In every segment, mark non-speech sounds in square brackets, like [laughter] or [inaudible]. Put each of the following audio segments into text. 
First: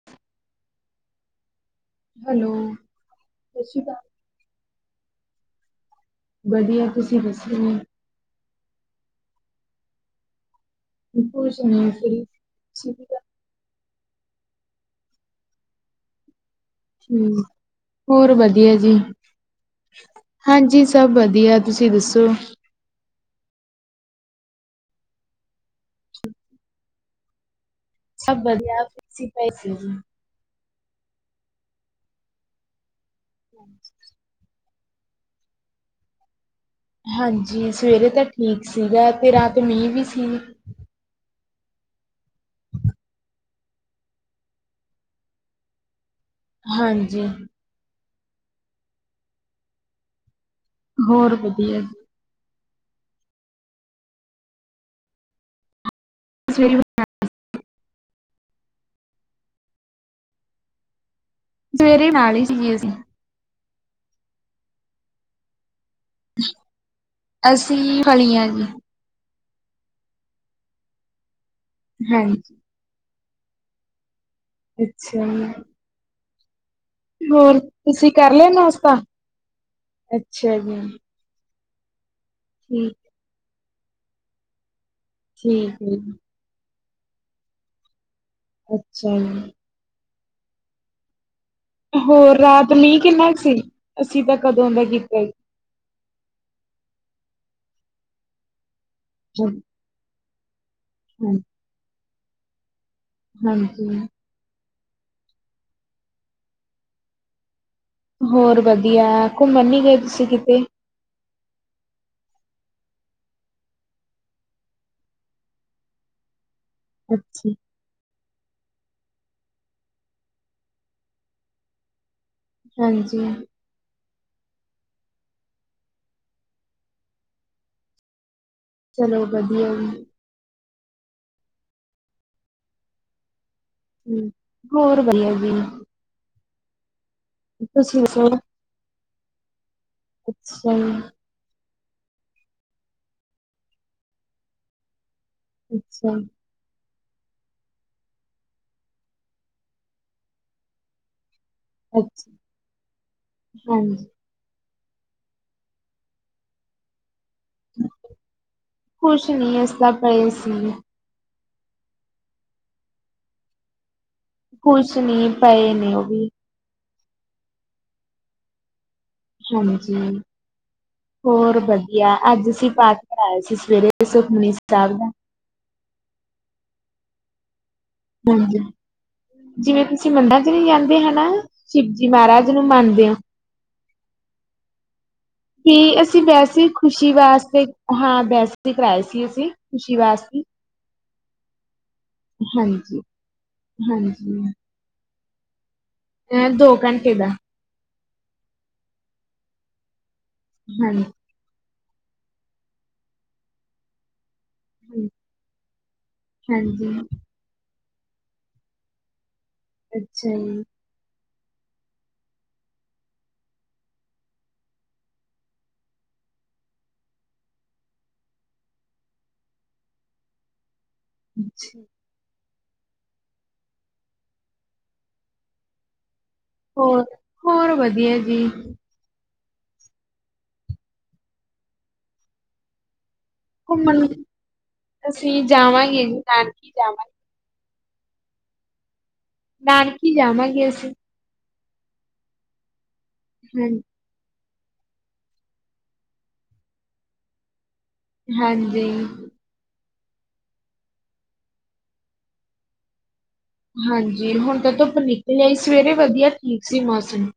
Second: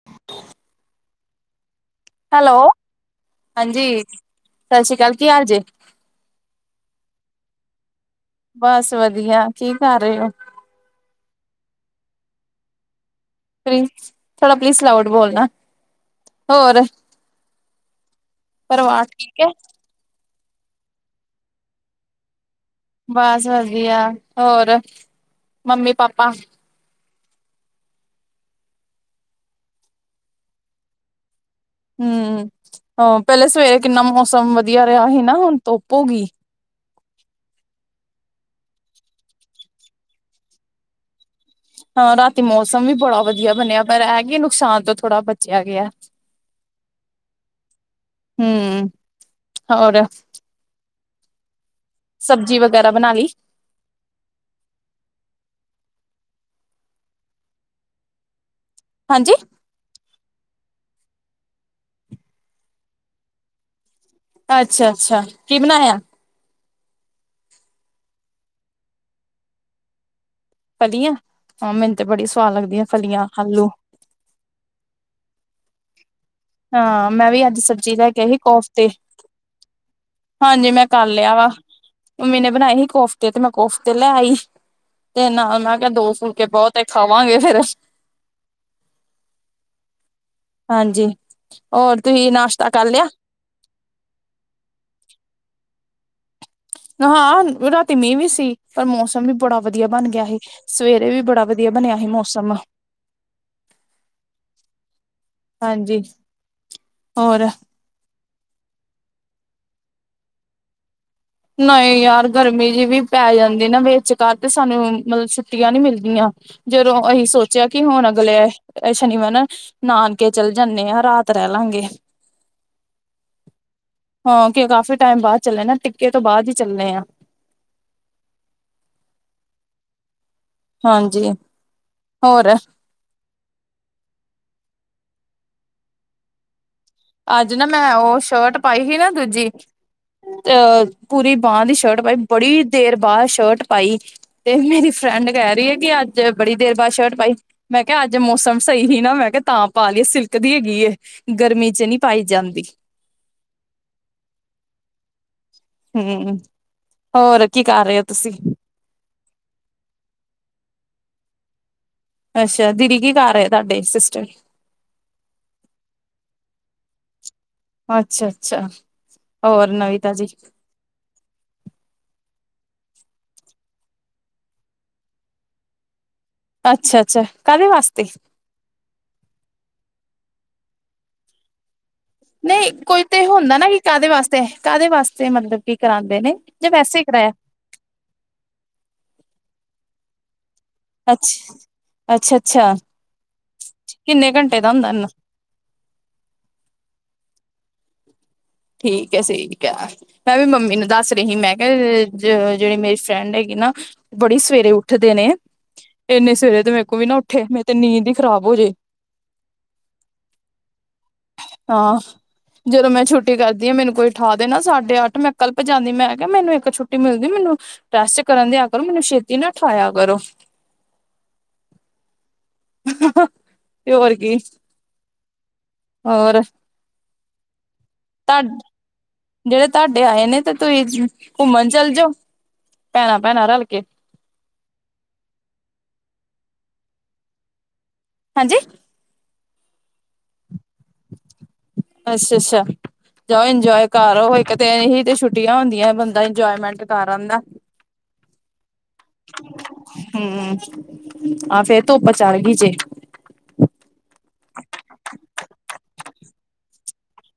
[inaudible] Hello! ਸਤਿ ਸ਼੍ਰੀ ਹਾਂਜੀ, ਅਕਾਲ। ਸਤਿ ਸ੍ਰੀ ਅਕਾਲ। ਕੀ ਹਾਲ ਜੇ? ਵਧੀਆ ਤੁਸੀਂ ਦੱਸੇ ਨੂੰ? ਬਸ ਵਧੀਆ। ਕੀ ਕਰ ਰਹੇ ਹੋ? ਕੁਛ ਨਹੀਂ ਫ੍ਰੀ, ਤੁਸੀਂ ਕੀ ਕਰ ਰਹੇ? ਫ੍ਰੀ, ਥੋੜਾ ਪਲੀਜ਼ ਲਾਊਡ ਬੋਲਣਾ। ਹੋਰ? ਹੋਰ ਵਧੀਆ ਜੀ। ਪਰਿਵਾਰ ਠੀਕ ਹੈ ਹਾਂਜੀ, ਸਭ ਵਧੀਆ ਤੁਸੀਂ ਦੱਸੋ? ਬਸ ਵਧੀਆ ਹੋਰ ਮੰਮੀ ਪਾਪਾ ਸਭ ਵਧੀਆ ਅਸੀਂ ਪਏ ਸੀ ਜੀ। ਹਮ ਹਾ ਪਹਿਲੇ ਸਵੇਰੇ ਕਿੰਨਾ ਮੌਸਮ ਵਧੀਆ ਰਿਹਾ ਹੀ ਨਾ ਹੁਣ ਧੁੱਪ ਹੋਗੀ। ਹਾਂਜੀ, ਸਵੇਰੇ ਤਾਂ ਠੀਕ ਸੀਗਾ ਤੇ ਰਾਤ ਮੀਂਹ ਵੀ ਸੀ। ਹਾਂ ਰਾਤੀ ਮੌਸਮ ਵੀ ਬੜਾ ਵਧੀਆ ਬਣਿਆ ਪਰ ਇਹ ਕੇ ਨੁਕਸਾਨ ਤੋਂ ਥੋੜ੍ਹਾ ਬਚਿਆ ਗਿਆ। ਹਾਂਜੀ। ਹਮ ਹੋਰ। ਹੋਰ ਵਧੀਆ ਜੀ। ਸਬਜ਼ੀ ਵਗੈਰਾ ਬਣਾ ਲਈ? [inaudible] ਹਾਂਜੀ। ਸਵੇਰੇ ਨਾਲ ਹੀ ਸੀਗੇ ਅਸੀਂ। ਅੱਛਾ- ਅੱਛਾ ਕੀ ਬਣਾਇਆ? ਅਸੀ ਫਲੀਆਂ ਜੀ। ਫਲੀਆਂ, ਹਾਂ ਮੈਨੂੰ ਤੇ ਬੜੀ ਸਵਾਦ ਹਾਂਜੀ, ਲੱਗਦੀਆਂ ਫਲੀਆਂ, ਆਲੂ। ਅੱਛਾ। ਹਾਂ, ਮੈਂ ਵੀ ਅੱਜ ਹੋਰ ਸਬਜ਼ੀ ਲੈ ਤੁਸੀਂ ਕੇ ਕਰ ਸੀ ਲਿਆ ਕੋਫਤੇ, ਨਾਸ਼ਤਾ? ਅੱਛਾ ਹਾਂਜੀ ਜੀ। ਮੈਂ ਕ ਲਿਆ ਵਾ, ਮੰਮੀ ਨੇ ਬਣਾਏ ਸੀ ਠੀਕ, ਕੋਫਤੇ ਤੇ ਮੈਂ ਕੋਫਤੇ ਲੈ ਆਈ। ਤੇ ਨਾਲ ਠੀਕ ਮੈਂ ਕਿਹਾ ਹੈ ਦੋ ਜੀ, ਫੁੱਲਕੇ ਬਹੁਤ ਖਾਵਾਂਗੇ ਫੇਰ। ਅੱਛਾ ਜੀ। ਹਾਂਜੀ। ਤੁਸੀਂ ਹੋਰ ਨਾਸ਼ਤਾ ਰਾਤ ਕਰ ਮੀਂਹ ਲਿਆ ਕਿੰਨਾ ਕੁ ਸੀ, ਅਸੀਂ ਤਾਂ ਕਦੋਂ ਦੇ ਕੀਤੇ। ਹਾਂ ਰਾਤੀ ਮੀਂਹ ਵੀ ਸੀ, ਪਰ ਮੌਸਮ ਵੀ ਹਾਂ, ਬੜਾ ਵਧੀਆ ਬਣ ਗਿਆ ਸੀ, ਸਵੇਰੇ ਵੀ ਬੜਾ ਵਧੀਆ ਵਧੀਆ ਬਣਿਆ ਸੀ ਮੌਸਮ। ਹਾਂਜੀ। ਹਾਂਜੀ ਹੋਰ। ਹੋਰ ਵਧੀਆ ਘੁੰਮਣ ਨੀ ਗਏ ਤੁਸੀਂ ਕਿਤੇ? ਨਹੀਂ ਯਾਰ ਗਰਮੀ ਜਿਹੀ ਵੀ ਪੈ ਜਾਂਦੀ ਨਾ ਵਿਚਕਾਰ ਤੇ ਸਾਨੂੰ ਮਤਲਬ ਛੁੱਟੀਆਂ ਨੀ ਮਿਲਦੀਆਂ। ਜਦੋਂ ਅਸੀਂ ਅੱਛਾ। ਸੋਚਿਆ ਕਿ ਹੁਣ ਅਗਲੇ ਸ਼ਨੀਵਾਰ ਨਾਨਕੇ ਚਲ ਜਾਣੇ ਆ ਰਾਤ ਰਹਿ ਲਾਂਗੇ ਹਾਂਜੀ। ਹਾਂ ਕਿ ਕਾਫ਼ੀ ਟਾਈਮ ਬਾਅਦ ਚੱਲੇ ਨਾ ਟਿੱਕੇ ਤੋਂ ਬਾਅਦ ਹੀ ਚੱਲੇ ਆ। ਚਲੋ ਵਧੀਆ। ਹਾਂਜੀ ਹੋਰ। ਹੂ ਹੋਰ ਵਧੀਆ ਜੀ। ਅੱਜ ਨਾ ਮੈਂ ਤੁਸੀਂ ਉਹ ਦੱਸੋ? ਸ਼ਰਟ ਪਾਈ ਸੀ ਨਾ ਦੂਜੀ ਅੱਛਾ ਅ ਜੀ, ਪੂਰੀ ਬਾਂਹ ਦੀ ਸ਼ਰਟ ਪਾਈ ਬੜੀ ਦੇਰ ਬਾਅਦ ਸ਼ਰਟ ਪਾਈ ਤੇ ਮੇਰੀ ਫਰੈਂਡ ਕਹਿ ਰਹੀ ਐ ਕਿ ਅੱਛਾ, ਅੱਜ ਬੜੀ ਦੇਰ ਬਾਅਦ ਸ਼ਰਟ ਪਾਈ। ਮੈਂ ਕਿਹਾ ਅੱਜ ਮੌਸਮ ਸਹੀ ਹੀ ਨਾ, ਮੈਂ ਕਿਹਾ ਤਾਂ ਪਾ ਲਈਏ, ਸਿਲਕ ਦੀ ਹੈਗੀ ਏ ਗਰਮੀ। ਨਹੀ ਪਾਈ ਅੱਛਾ ਜਾਂਦੀ। ਹਾਂਜੀ। ਹੂ ਹੋਰ ਕੀ ਕਰ ਰਹੇ ਹੋ ਤੁਸੀਂ? ਕੁਛ ਨਹੀਂ ਇਸਦਾ ਪਏ ਸੀ। ਅੱਛਾ ਦੀਦੀ ਕੀ ਕਰ ਰਹੇ ਤੁਹਾਡੇ ਸਿਸਟਰ ਕੁਸ਼ ਨਹੀਂ ਪਏ ਨੇ ਉਹ ਵੀ ਅੱਛਾ ਅੱਛਾ। ਹੋਰ ਹਾਂਜੀ। ਨਵੀਂ ਤਾਜੀ ਹੋਰ ਵਧੀਆ ਅੱਜ ਅਸੀਂ ਪਾਠ ਕਰਾਇਆ ਸੀ ਸਵੇਰੇ ਸੁਖਮਨੀ ਸਾਹਿਬ ਦਾ। ਅੱਛਾ ਅੱਛਾ ਕਾਹਦੇ ਵਾਸਤੇ ਹਾਂਜੀ ਜਿਵੇਂ ਤੁਸੀਂ ਮੰਡਾ ਚ ਜਾਂਦੇ ਹਨਾ ਸ਼ਿਵਜੀ ਮਹਾਜ ਨਹੀਂ ਕੋਈ ਤੇ ਇਹ ਹੁੰਦਾ ਨਾ ਕਿ ਕਾਹਦੇ ਵਾਸਤੇ ਕਾਹਦੇ ਵਾਸਤੇ ਮਤਲਬ ਕੀ ਵੀ ਕਰਾਂਦੇ ਅਸੀਂ ਨੇ ਵੈਸੇ ਜਾਂ ਹੀ ਖੁਸ਼ੀ ਕਰਾਇਆ ਵਾਸਤੇ ਹਾਂ ਵੈਸੇ ਕਰਵਾਏ ਸੀ ਅਸੀਂ ਖੁਸ਼ੀ ਵਾਸਤੇ ਅੱਛ ਅੱਛਾ ਅੱਛਾ ਹਾਂਜੀ ਕਿੰਨੇ ਹਾਂਜੀ ਘੰਟੇ ਦਾ ਹੁੰਦਾ ਇਹਨਾ ਐ ਦੋ ਘੰਟੇ ਦਾ। ਠੀਕ ਐ ਠੀਕ ਐ, ਮੈਂ ਵੀ ਮੰਮੀ ਨੂੰ ਦੱਸ ਹਾਂਜੀ ਰਹੀ ਸੀ ਮੈਂ ਜਿਹੜੀ ਮੇਰੀ ਫਰੈਂਡ ਹੈਗੀ ਨਾ ਬੜੀ ਸਵੇਰੇ ਉੱਠਦੇ ਨੇ ਇੰਨੇ ਸਵੇਰੇ ਤੇ ਮੇਰੇ ਹਾਂਜੀ ਕੋਲ ਵੀ ਨਾ ਉੱਠੇ ਮੇਰੇ ਤੇ ਨੀਂਦ ਹੀ ਖਰਾਬ ਹੋ ਜੇ। ਅੱਛਾ। ਹਾਂ ਜਦੋਂ ਮੈਂ ਛੁੱਟੀ ਛੁਟੀ ਕਰਦੀ ਆ ਮੈਨੂੰ ਕੋਈ ਉਠਾ ਦੇ ਨਾ ਸਾਡੇ ਅੱਠ ਮੈਂ ਕੱਲ੍ਹਜਾਦੀ ਮੈਂ ਕਿਹਾ ਮੈਨੂੰ ਇੱਕ ਛੁੱਟੀ ਮਿਲਦੀ ਮੈਨੂੰ ਟਸਟ ਕਰਨ ਦਿਆ ਕਰੋ ਮੈਨੂੰ ਛੇਤੀ ਨਾ ਠਵਾਇਆ ਕਰੋ ਅੱਛਾ ਤੇ ਹੋਰ ਕੀ ਹੋਰ ਹੋਰ ਹੋਰ ਵਧੀਆ ਜੀ ਤ ਜਿਹੜੇ ਤੁਹਾਡੇ ਆਏ ਨੇ ਤੇ ਤੁਸੀਂ ਘੁੰਮਣ ਚੱਲ ਜਾਓ ਪੈਣਾ ਭੈਣਾ ਘੁੰਮਣ ਅਸੀਂ ਜਾਵਾਂਗੇ ਨਾਨਕੀ ਜਾਵਾਂਗੇ ਹਾਂਜੀ ਨਾਨਕੀ ਜਾਵਾਂਗੇ ਅਸੀਂ ਅੱਛਾ ਅੱਛਾ ਜਾਓ ਹਾਂ ਇੰਜੋਏ ਘ ਉਹ ਇੱਕ ਤੇ ਇਹੀ ਤੇ ਛੁੱਟੀਆਂ ਹੁੰਦੀਆਂ ਬੰਦਾ ਇੰਜੋਏਮੈਂਟ ਕਰ ਆਦਾ ਹਾਂਜੀ ਹਮ ਆਹ ਫਿਰਰ ਤ ਬਚਾ ਗੀ ਜੇ ਹਾਂਜੀ ਹੁਣ ਤਾਂ ਧੁਪ ਨਿਕਲਿਆਈ ਸਵੇਰੇ ਵਧੀਆ ਠੀਕ ਸੀ ਮੌਸਮ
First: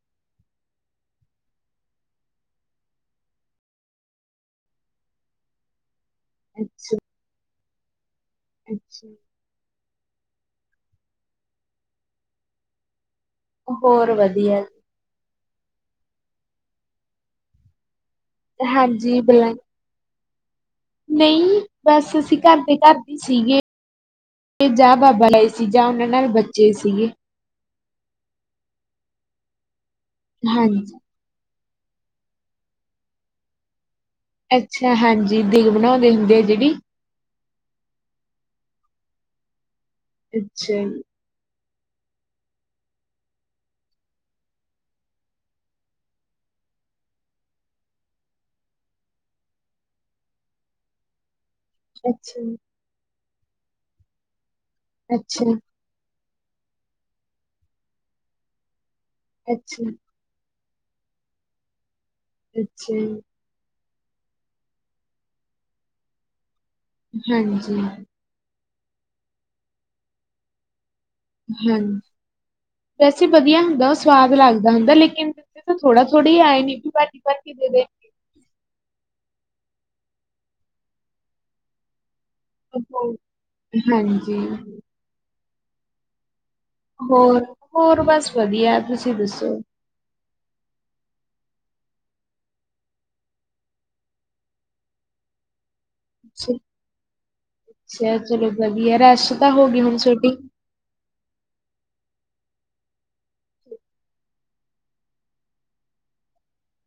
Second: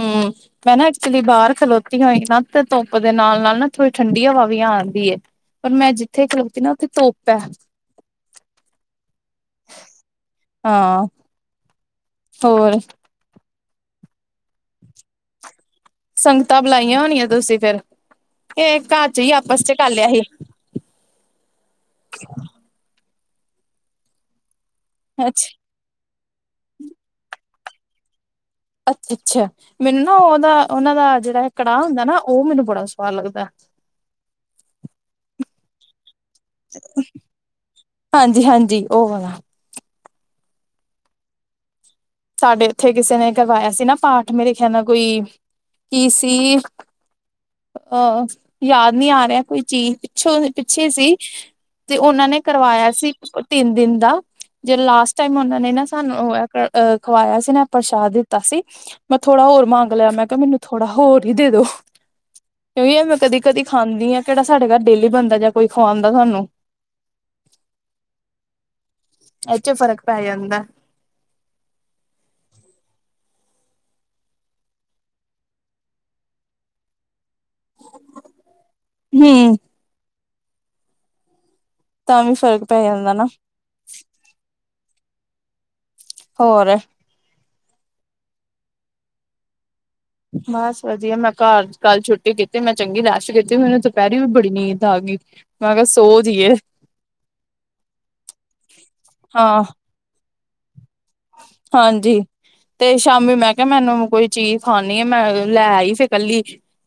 ਹਮ ਮੈਂ ਨਾ ਐਕਚੁਲੀ ਬਾਹਰ ਖਲੋਤੀ ਹੋਈ ਨਾ ਤੇ ਧੁੱਪ ਦੇ ਨਾਲ ਨਾਲ ਨਾ ਥੋੜੀ ਠੰਡੀ ਹਵਾ ਵੀ ਆ ਆਂਦੀ ਹੈ ਪਰ ਮੈਂ ਜਿੱਥੇ ਖਲੋਕਤੀ ਨਾ ਉੱਥੇ ਅੱਛਾ ਧੋਪ ਹੈ ਅੱਛਾ ਹਾਂ ਹੋਰ ਹੋਰ ਵਧੀਆ ਸੰਗਤਾਂ ਬੁਲਾਈਆਂ ਹੋਣੀਆਂ ਤੁਸੀਂ ਫੇਰ ਇਹ ਘਰ ਚ ਹਾਂਜੀ ਹੀ ਬਲ ਆਪਸ ਚ ਕਰ ਲਿਆ ਸੀ ਨਹੀਂ ਬਸ ਅਸੀਂ ਘਰ ਦੇ ਘਰਦੇ ਸੀਗੇ ਤੇ ਜਾਾਹ ਬਾਬਾ ਅੱਛਾ ਲਏ ਸੀਗੇ ਜਾਂ ਉਹਨਾਂ ਨਾਲ ਬੱਚੇ ਸੀ ਅੱਛਾ ਮੈਨੂੰ ਨਾ ਉਹਦਾ ਉਹਨਾਂ ਹਾਂਜੀ ਦਾ ਜਿਹੜਾ ਕੜਾਹ ਹੁੰਦਾ ਨਾ ਉਹ ਮੈਨੂੰ ਬੜਾ ਸਵਾਦ ਲੱਗਦਾ ਅੱਛਾ ਹਾਂਜੀ ਦਿਗ ਬਣਾਉਂਦੇ ਹੁੰਦੇ ਆ ਜਿਹੜੀ ਹਾਂਜੀ ਹਾਂਜੀ ਉਹ ਵਾ ਅੱਛਾ ਸਾਡੇ ਉੱਥੇ ਕਿਸੇ ਨੇ ਕਰਵਾਇਆ ਸੀ ਨਾ ਪਾਠ ਮੇਰੇ ਖਿਆ ਨਾਲ ਕੋਈ ਕੀ ਸੀ ਅਹ ਯਾਦ ਨਹੀਂ ਆ ਰਿਹਾ ਕੋਈ ਚੀਜ਼ ਪਿੱਛੋਂ ਪਿੱਛੇ ਸੀ ਤੇ ਉਹਨਾਂ ਨੇ ਅੱਛਾ ਜੀ, ਕਰਵਾਇਆ ਸੀ ਤਿੰਨ ਦਿਨ ਦਾ ਜੇ ਲਾਸਟ ਟਾਈਮ ਅੱਛਾ ਉਹਨਾਂ ਨੇ ਨਾ ਸਾਨੂੰ ਅ ਖਵਾਇਆ ਸੀ ਨਾ ਪ੍ਰਸ਼ਾਦ ਦਿੱਤਾ ਸੀ ਮੈਂ ਥੋੜ੍ਹਾ ਹੋਰ ਅੱਛਾ ਮੰਗ ਲਿਆ ਮੈਂ ਕਿਹਾ ਮੈਨੂੰ ਥੋੜਾ ਹੋਰ ਦ ਅੱਛਾ ਜੀ, ਮੈਂਦੀ ਕਦੀ ਖਾਂਦੀ ਆ ਕਿਹੜਾ ਸਾਡੇ ਘਰ ਡੇਲੀ ਬਣਦਾ ਜਾਂ ਕੋਈ ਖਵਾਉਂਦਾ ਸਾਨੂੰ ਹਾਂਜੀ ਐੱਚੇ ਫ਼ਰਕ ਪੈਾਈ ਅਦਾ ਹਾਂਜੀ ਵੈਸੇ ਵਧੀਆ ਹੁੰਦਾ ਉਹ ਸਵਾਦ ਲੱਗਦਾ ਹੁੰਦਾ ਲੇਕਿਨ ਤਾਂ ਥੋੜਾ ਥੋੜ੍ਹੇ ਆਏ ਨੇ ਵੀ ਭਰਟੀ ਭਰ ਕੇ ਦੇ ਦੇ ਹਮ ਤਾਂ ਵੀ ਫ਼ਰਕ ਪੈ ਜਾਂਦਾ ਨਾ ਹਾਂਜੀ ਹੋਰ ਹੋਰ ਹੋਰ ਬਸ ਵਧੀਆ ਤੁਸੀਂ ਦੱਸੋ ਬਸ ਵਧੀਆ ਮੈਂ ਘਰ ਕੱਲ ਛੁੱਟੀ ਕੀਤੀ ਮੈਂ ਚੰਗੀ ਲੈਸ਼ਟ ਕੀਤੀ ਮੈਨੂੰ ਦੁਪਹਿਰੀ ਵੀ ਬੜੀ ਨੀਂਦ ਆ ਗਈ ਮਗ ਸੋ ਜਈਏ ਅੱਛਾ ਚਲੋ ਵਧੀਆ ਰਸ ਤਾਂ ਹਾਂ ਹੋ ਗਈ ਹੁਣ ਛੋਟੀ ਹਾਂਜੀ ਤੇ ਸ਼ਾਮੀ ਮੈਂ ਕਿਹਾ ਮੈਨੂੰ ਕੋਈ ਚੀਜ਼ ਖਾਣੀ ਆ ਮੈਂ ਲੈ ਆਈ ਫਿਰ ਕੱਲੀ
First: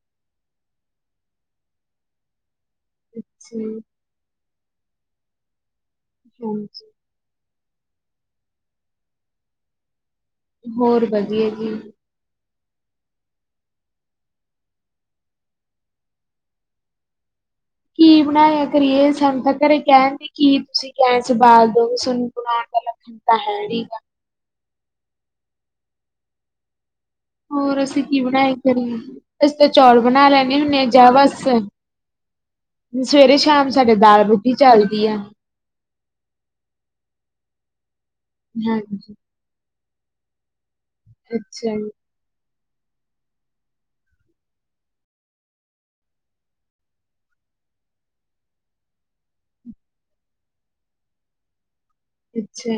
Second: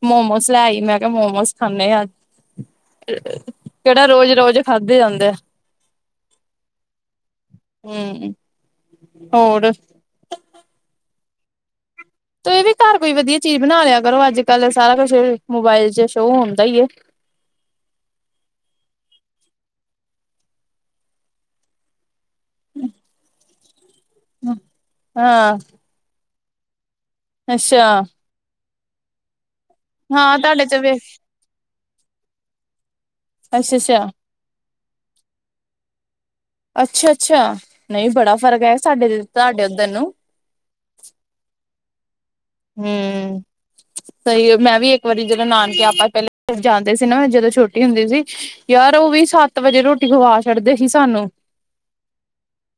ਮੋਮੋਸ ਲੈ ਆਈ ਮੈਂ ਕਿਹਾ ਮੋਮੋਸ ਖਾਂਦੇ ਹ ਅੱਜ ਅੱਛਾ, ਕਿਹੜਾ ਰੋਜ਼ ਰੋਜ਼ ਖਾਧੇ ਜਾਂਦੇ ਆ ਹਾਂ ਹਮ ਹੋਰ ਹੋਰ ਵਧੀਆ ਜੀ ਤੂੰ ਇਹ ਵੀ ਘਰ ਕੋਈ ਵਧੀਆ ਚੀਜ਼ ਬਣਾ ਲਿਆ ਕਰੋ ਅੱਜ ਕੱਲ ਸਾਰਾ ਕੁਛ ਮੋਬਾਇਲ ਚ ਸ਼ੋਅ ਹੁੰਦਾ ਹੀ ਏ ਕੀ ਬਣਾਇਆ ਕਰੀਏ ਸਾਨੂੰ ਤਾਂ ਘਰੇ ਕਹਿਣ ਦੀ ਕੀ ਤੁਸੀਂ ਕਹਿਣ ਗੈਸ ਬਾਲ ਦੋ ਤੁਾਨੂੰ ਗਣਾਾਰਗਲੱਖ ਖਤਾ ਹੈੀਗਾ [unintelligible] ਹਮ ਹਾਂ ਹੋਰ ਅੱਛਾ ਅਸੀਂ ਕੀ ਬਣਾਏ ਕਰੇ ਅਸੀਂ ਤਾਂ ਚੌਲ ਬਣਾ ਹਾਂ ਲੈਣੇ ਤੁਹਾਡੇ ਚ ਹੁੰਦੇ ਹਾਂ ਵੇ ਜਾਂ ਬਸ ਸਵੇਰੇ ਸ਼ਾਮ ਅੱਛਾ ਸਾਡੇ ਅੱਛਾ ਦਾਲ ਰੋਟੀ ਚਲਦੀ ਆ ਅੱਛਾ ਅੱਛਾ ਨਹੀਂ ਬੜਾ ਫ਼ਰਕ ਹੈ ਹਾਂਜੀ ਸਾਡੇ ਤੁਹਾਡੇ ਉੱਧਰ ਨੂੰ ਅੱਛਾ ਹਮ ਸਹੀ ਮੈਂ ਵੀ ਇੱਕ ਵਾਰੀ ਜਦੋਂ ਨਾਨਕੇ ਆਪਾਂ ਪਹਿਲਾਂ ਜਾਂਦੇ ਸੀ ਨਾ ਜਦੋਂ ਛੋਟੀ ਹੁੰਦੀ ਸੀ ਯਾਰ ਉਹ ਵੀ ਸੱਤ ਵਜੇ ਰੋਟੀ ਖਵਾ ਛੱਡਦੇ ਸੀ ਸਾਨੂੰ ਅੱਛਾ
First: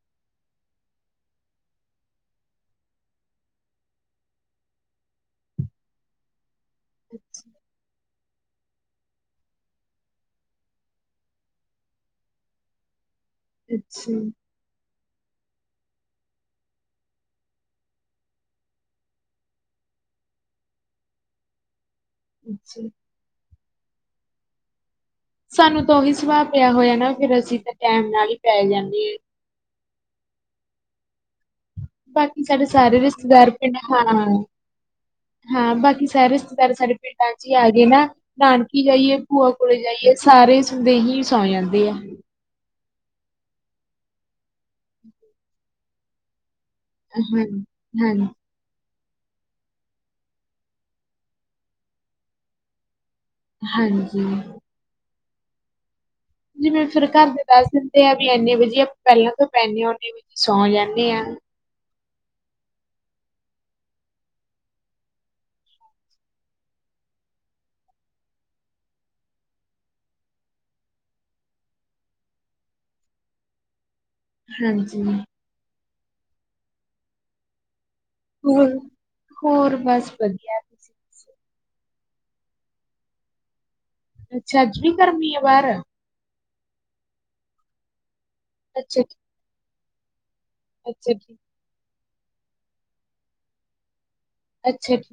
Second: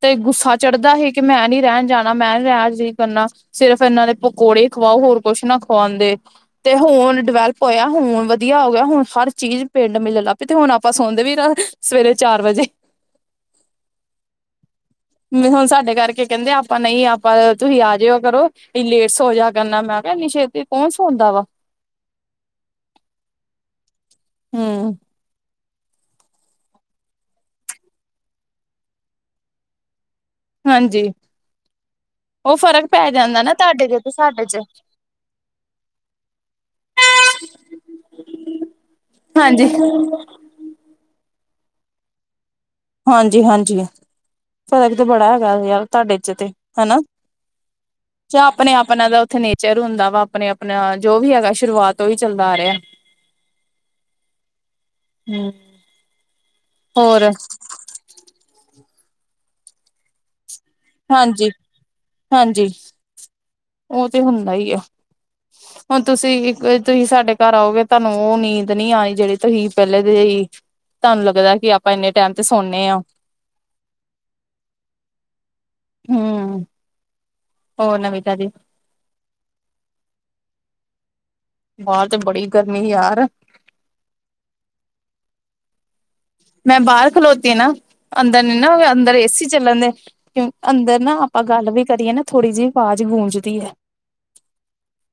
ਤੇ ਗੁੱਸਾ ਚੜਦਾ ਸੀ ਕਿ ਮੈਂ ਨੀ ਰਹਿਣ ਜਾਣਾ ਮੈਂ ਨ ਰਹਿਣ ਨਹੀਂ ਕਰਨਾ ਸਿਰਫ ਫਿਰ ਇਹਨਾਂ ਦੇ ਪਕੌੜੇ ਖਵਾਓ ਹੋਰ ਕੁਛ ਨਾ ਖਵਾਉਂਦੇ ਤੇ ਹੁਣ ਅੱਛਾ ਡਿਵੈਲਪ ਹੋਇਆ ਹੁਣ ਵਧੀਆ ਹੋ ਗਿਆ ਹੁਣ ਹਰ ਚੀਜ਼ ਪਿੰਡ ਮਿਲਣ ਲੱਗ ਪਈ ਤੇ ਹੁਣ ਆਪਾਂ ਸੌਣਦੇ ਵੀ ਰ ਸਵੇਰੇ ਚਾਰ ਵਜੇ [inaudible] ਅੱਛਾ [unintelligible] ਹੁਣ ਸਾਡੇ ਕਰਕੇ ਕਹਿੰਦੇ ਆਪਾਂ ਨਹੀਂ ਆਪਾਂ ਤੁਸੀਂ ਆ ਜਾਇਆ ਕਰੋ ਇਹ ਲੇਟ ਸੋ ਜਾ ਕਰਨਾ ਮੈਂ ਕਿਹਾ ਇੰਨੀ ਛੇਤੂ ਕੌਣ ਸੌਂਦਾ ਵਾ ਅੱਛਾ ਹਮ ਸਾਨੂੰ ਤਾਂ ਉਹੀ ਸੁਭਾਅ ਪਿਆ ਹੋਇਆ ਨਾ ਫਿਰ ਅਸੀਂ ਤਾਂ ਟੈਮ ਨਾਲ ਹੀ ਪੈ ਜਾਂਦੇ ਹ ਹਾਂਜੀ ਬਾਕੀ ਉਹ ਸਾਡੇ ਫ਼ਰਕ ਸਾਰੇ ਪੈ ਜਾਂਦਾ ਰਿਸ਼ਤੇਦਾਰ ਨਾ ਪਿੰਡ ਤੁਹਾਡੇ ਚ ਤੇ ਖਾਣਾ ਹਾਂ ਸਾਡੇ ਚ ਹਾਂ ਬਾਕੀ ਸਾਰੇ ਰਿਸ਼ਤੇਦਾਰ ਸਾਡੇ ਪਿੰਡਾਂ ਚ ਹੀ ਆ ਗਏ ਨਾ ਨਾਨਕੀ ਜਾਈਏ ਭੂਆ ਹਾਂਜੀ ਕੋਲੇ ਜਾਈਏ ਸਾਰੇ ਸੁਣਦੇ ਹੀ ਸੌਂ ਜਾਂਦੇ ਆ ਹਾਂਜੀ ਹਾਂਜੀ ਪਤਾ ਕਿਤੇ ਬੜਾ ਹੈਗਾ ਯਾਰ ਤੁਹਾਡੇ ਚ ਤੇ ਹਨਾ ਹਮ ਹਮ ਜਾਂ ਆਪਣੇ ਆਪਣਾ ਦਾ ਉੱਥੇ ਨੇਚਰ ਹੁੰਦਾ ਵਾ ਆਪਣੇ ਆਪਣਾ ਜੋ ਵੀ ਹੈਗਾ ਸ਼ੁਰੂਆਤ ਉਹਹੀ ਚੱਲਦਾ ਆ ਰਿਹਾ। [inaudible] ਹਾਂਜੀ ਹਮ ਜਿਵੇਂ ਫਿਰ ਘਰ ਦੇ ਦੱਸ ਦਿੰਦੇ ਆ ਵੀ ਇੰਨੇ ਵਜੇ ਆਪਾਂ ਪਹਿਲਾਂ ਤੋਂ ਪੈਂਨੇ ਨੇ ਵਜੇ ਸੌਂ ਜਾਂਦੇ ਆ। ਹਾਂਜੀ ਹਾਂਜੀ ਉਹ ਤੇ ਹੁੰਦਾ ਹੀ ਆ ਹੁਣ ਤੁਸੀਂ ਇੱਕ ਤੁਸੀਂ ਸਾਡੇ ਘਰ ਆਓਗੇ ਤੁਹਾਨੂੰ ਉਹ ਨੀਂਦ ਨਹੀਂੀ ਆਈ ਜਿਹੜੀ ਤੁਸੀਂ ਪਹਿਲੇ ਦੀ ਤੁਹਾਨੂੰ ਲੱਗਦਾ ਕਿ ਆਪਾਂ ਇੰਨੇ ਟਾਈਮ ਤੇ ਸੌੇ ਹਾਂ ਹਾਂਜੀ ਹਮ ਹੋ ਨਵਵੇ ਹੋਰ ਹੋਰ ਬਸ ਵਧੀਆ ਤੁਸੀਂ ਦੱਸੋ? ਬਾਹਰ ਚ ਬੜੀ ਗਰਮੀ ਯਾਰ ਅੱਛਾ ਅੱਜ ਵੀ ਗਮੀ ਆ ਬਾਹਰ ਮੈਂ ਬਾਹਰ ਖਲੋਤੀ ਆ ਨਾ ਅੰਦਰ ਨੀ ਨਾ ਅੱਛਾ ਅੰਦਰ ਏਸੀ ਚੱਲਣ ਦੇ ਕਿਉਂ ਅੰਦਰ ਅੱਛਾ ਨਾ ਠੀਕ, ਆਪਾਂ ਗੱਲ ਵੀ ਕਰੀਏ ਨਾ ਥੋੜ੍ਹੀ ਜਿਹੀ ਆਵਾਜ਼ ਗੂੰਜਦੀ ਹੈ ਅੱਛਾ ਠੀਕ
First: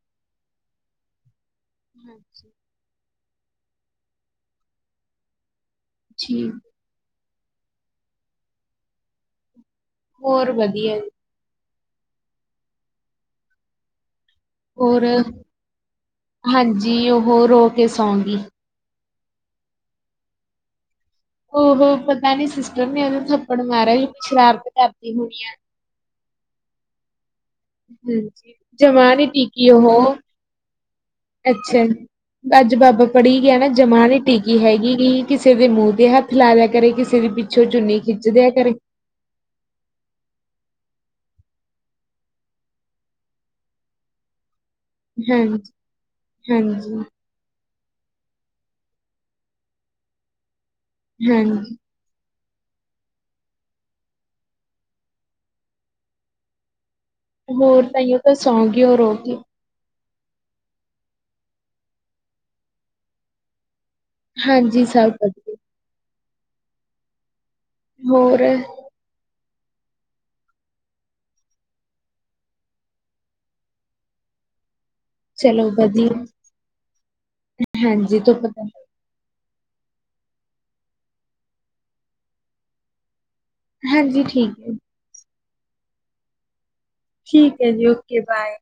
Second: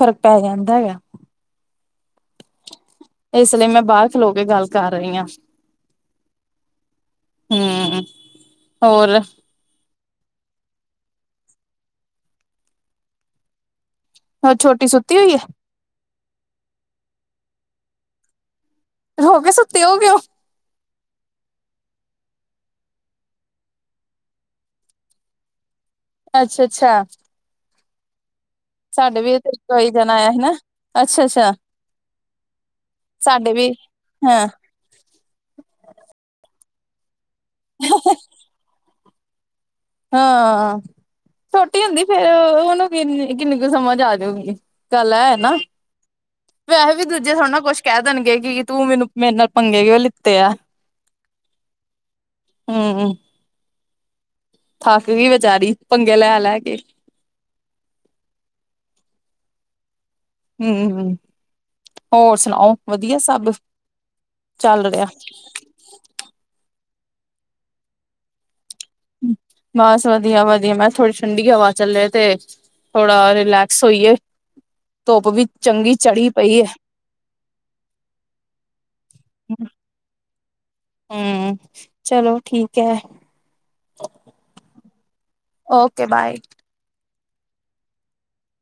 ਫ਼ਰਕ ਪੈ ਜਾਂਦਾ ਹੈਾ ਅੱਛਾ ਇਸ ਲਈ ਮੈਂ ਬਾਹਰ ਖਲੋ ਕੇ ਗੱਲ ਕਰ ਰਹੀ ਹਾਂ ਜੀ ਹਮ ਹੋਰ ਹੋਰ ਵਧੀਆ ਜੀ ਛੋਟੀ ਹੋਰ ਸੁੱਤੀ ਹੋਈ ਹਾਂਜੀ ਉਹ ਰੋ ਕੇ ਸੌਂਦੀ ਰੋ ਕੇ ਸੁੱਤੇ ਹੋ ਗਏ ਉਹ ਉਹ ਪਤਾ ਨੀ ਸਿਸਟਰ ਨੇ ਉਹਨੂੰ ਥੱਪੜ ਮਾਰਿਆ ਸ਼ਰਾਰਤ ਕਰਦੀ ਹੋਣੀ ਆ। ਅੱਛਾ ਅੱਛਾ ਹਾਂਜੀ ਸਾਡੇ ਜਮਾਰੀ ਵੀ ਇੱਥੇ ਕੀ ਕੋਈ ਉਹ ਜਣਾ ਆਇਆ ਸੀ ਨਾ ਅੱਛਾ ਅੱਛਾ ਅੱਜ ਬਾਬਾ ਪੜ੍ਹੀ ਸਾਡੇ ਗਿਆ ਨਾ ਵੀ ਜਮਾ ਦੀ ਹਾਂ ਟੀਕੀ ਹੈਗੀ ਗ ਕਿਸੇ ਦੇ ਮੂੰਹ ਤੇ ਹੱਥ ਲਾ ਦਿਆ ਕਰੇ ਕਿਸੇ ਦੇ ਪਿੱਛੋਂ ਚੁੰਨੀ ਖਿੱਚ ਦਿਆ ਕਰੇ ਹਾਂ ਛੋਟੀ ਹੁੰਦੀ ਫੇਰ ਉਹਨੂੰ ਕਿੰਨੀ ਕਿੰਨੀ ਕੁ ਸਮਾਂ ਜਾ ਜਾਊਗੀ ਗੱਲ ਨਾ ਹਾਂਜੀ, ਵੈਸੇ ਹਾਂਜੀ। ਵੀ ਦੂਜ ਜੇ ਥੋੜੇ ਨਾ ਕੁਛ ਕਹਿ ਦੇਣਗੇ ਕਿ ਤੂੰ ਮੈਨੂੰ ਮੇਰੇ ਨਾਲ ਪੰੰਗੇ ਕਿ ਉਹਂ ਲਿੱਤੇ ਆ ਹਮ ਹਮ ਹਾਂਮ ਥੱਕ ਗਈ ਬੇਚਾਰੀ ਪੰਗੇ ਲੈ ਲੈ ਕੇ ਹੋਰ ਤਾਂ ਉਹ ਤਾਂ ਸੌਂਗੀ ਹੋਰੋਟੀ ਹਮ ਹ ਹੋਰ ਸੁਣਾਓ ਵਧੀਆ ਸਭ ਹਾਂਜੀ ਚੱਲ ਰਿਹਾ ਸਪਤ ਹੋਰ ਬਸ ਵਧੀਆ ਵਧੀਆ ਮੈਂ ਕਿਹਾ ਥੋੜ੍ਹੀ ਠੰਡੀ ਹਵਾ ਚੱਲੇ ਤੇ ਥੋੜਾ ਰਿਲੈਕਸ ਹੋਈਏ ਧੁੱਪ ਵੀ ਚਲੋ ਚੰਗੀ ਵਧੀਆ, ਚੜੀ ਪਈ ਹੈ ਹਾਂਜੀ ਧੁੱਪ ਤਾਂ ਹਮ ਚਲੋ ਠੀਕ ਹੈ ਹਾਂਜੀ ਠੀਕ ਹੈ ਜੀ ਓਕੇ ਬਾਏ ਠੀਕ ਹੈ ਜੀ ਓਕੇ ਬਾਏ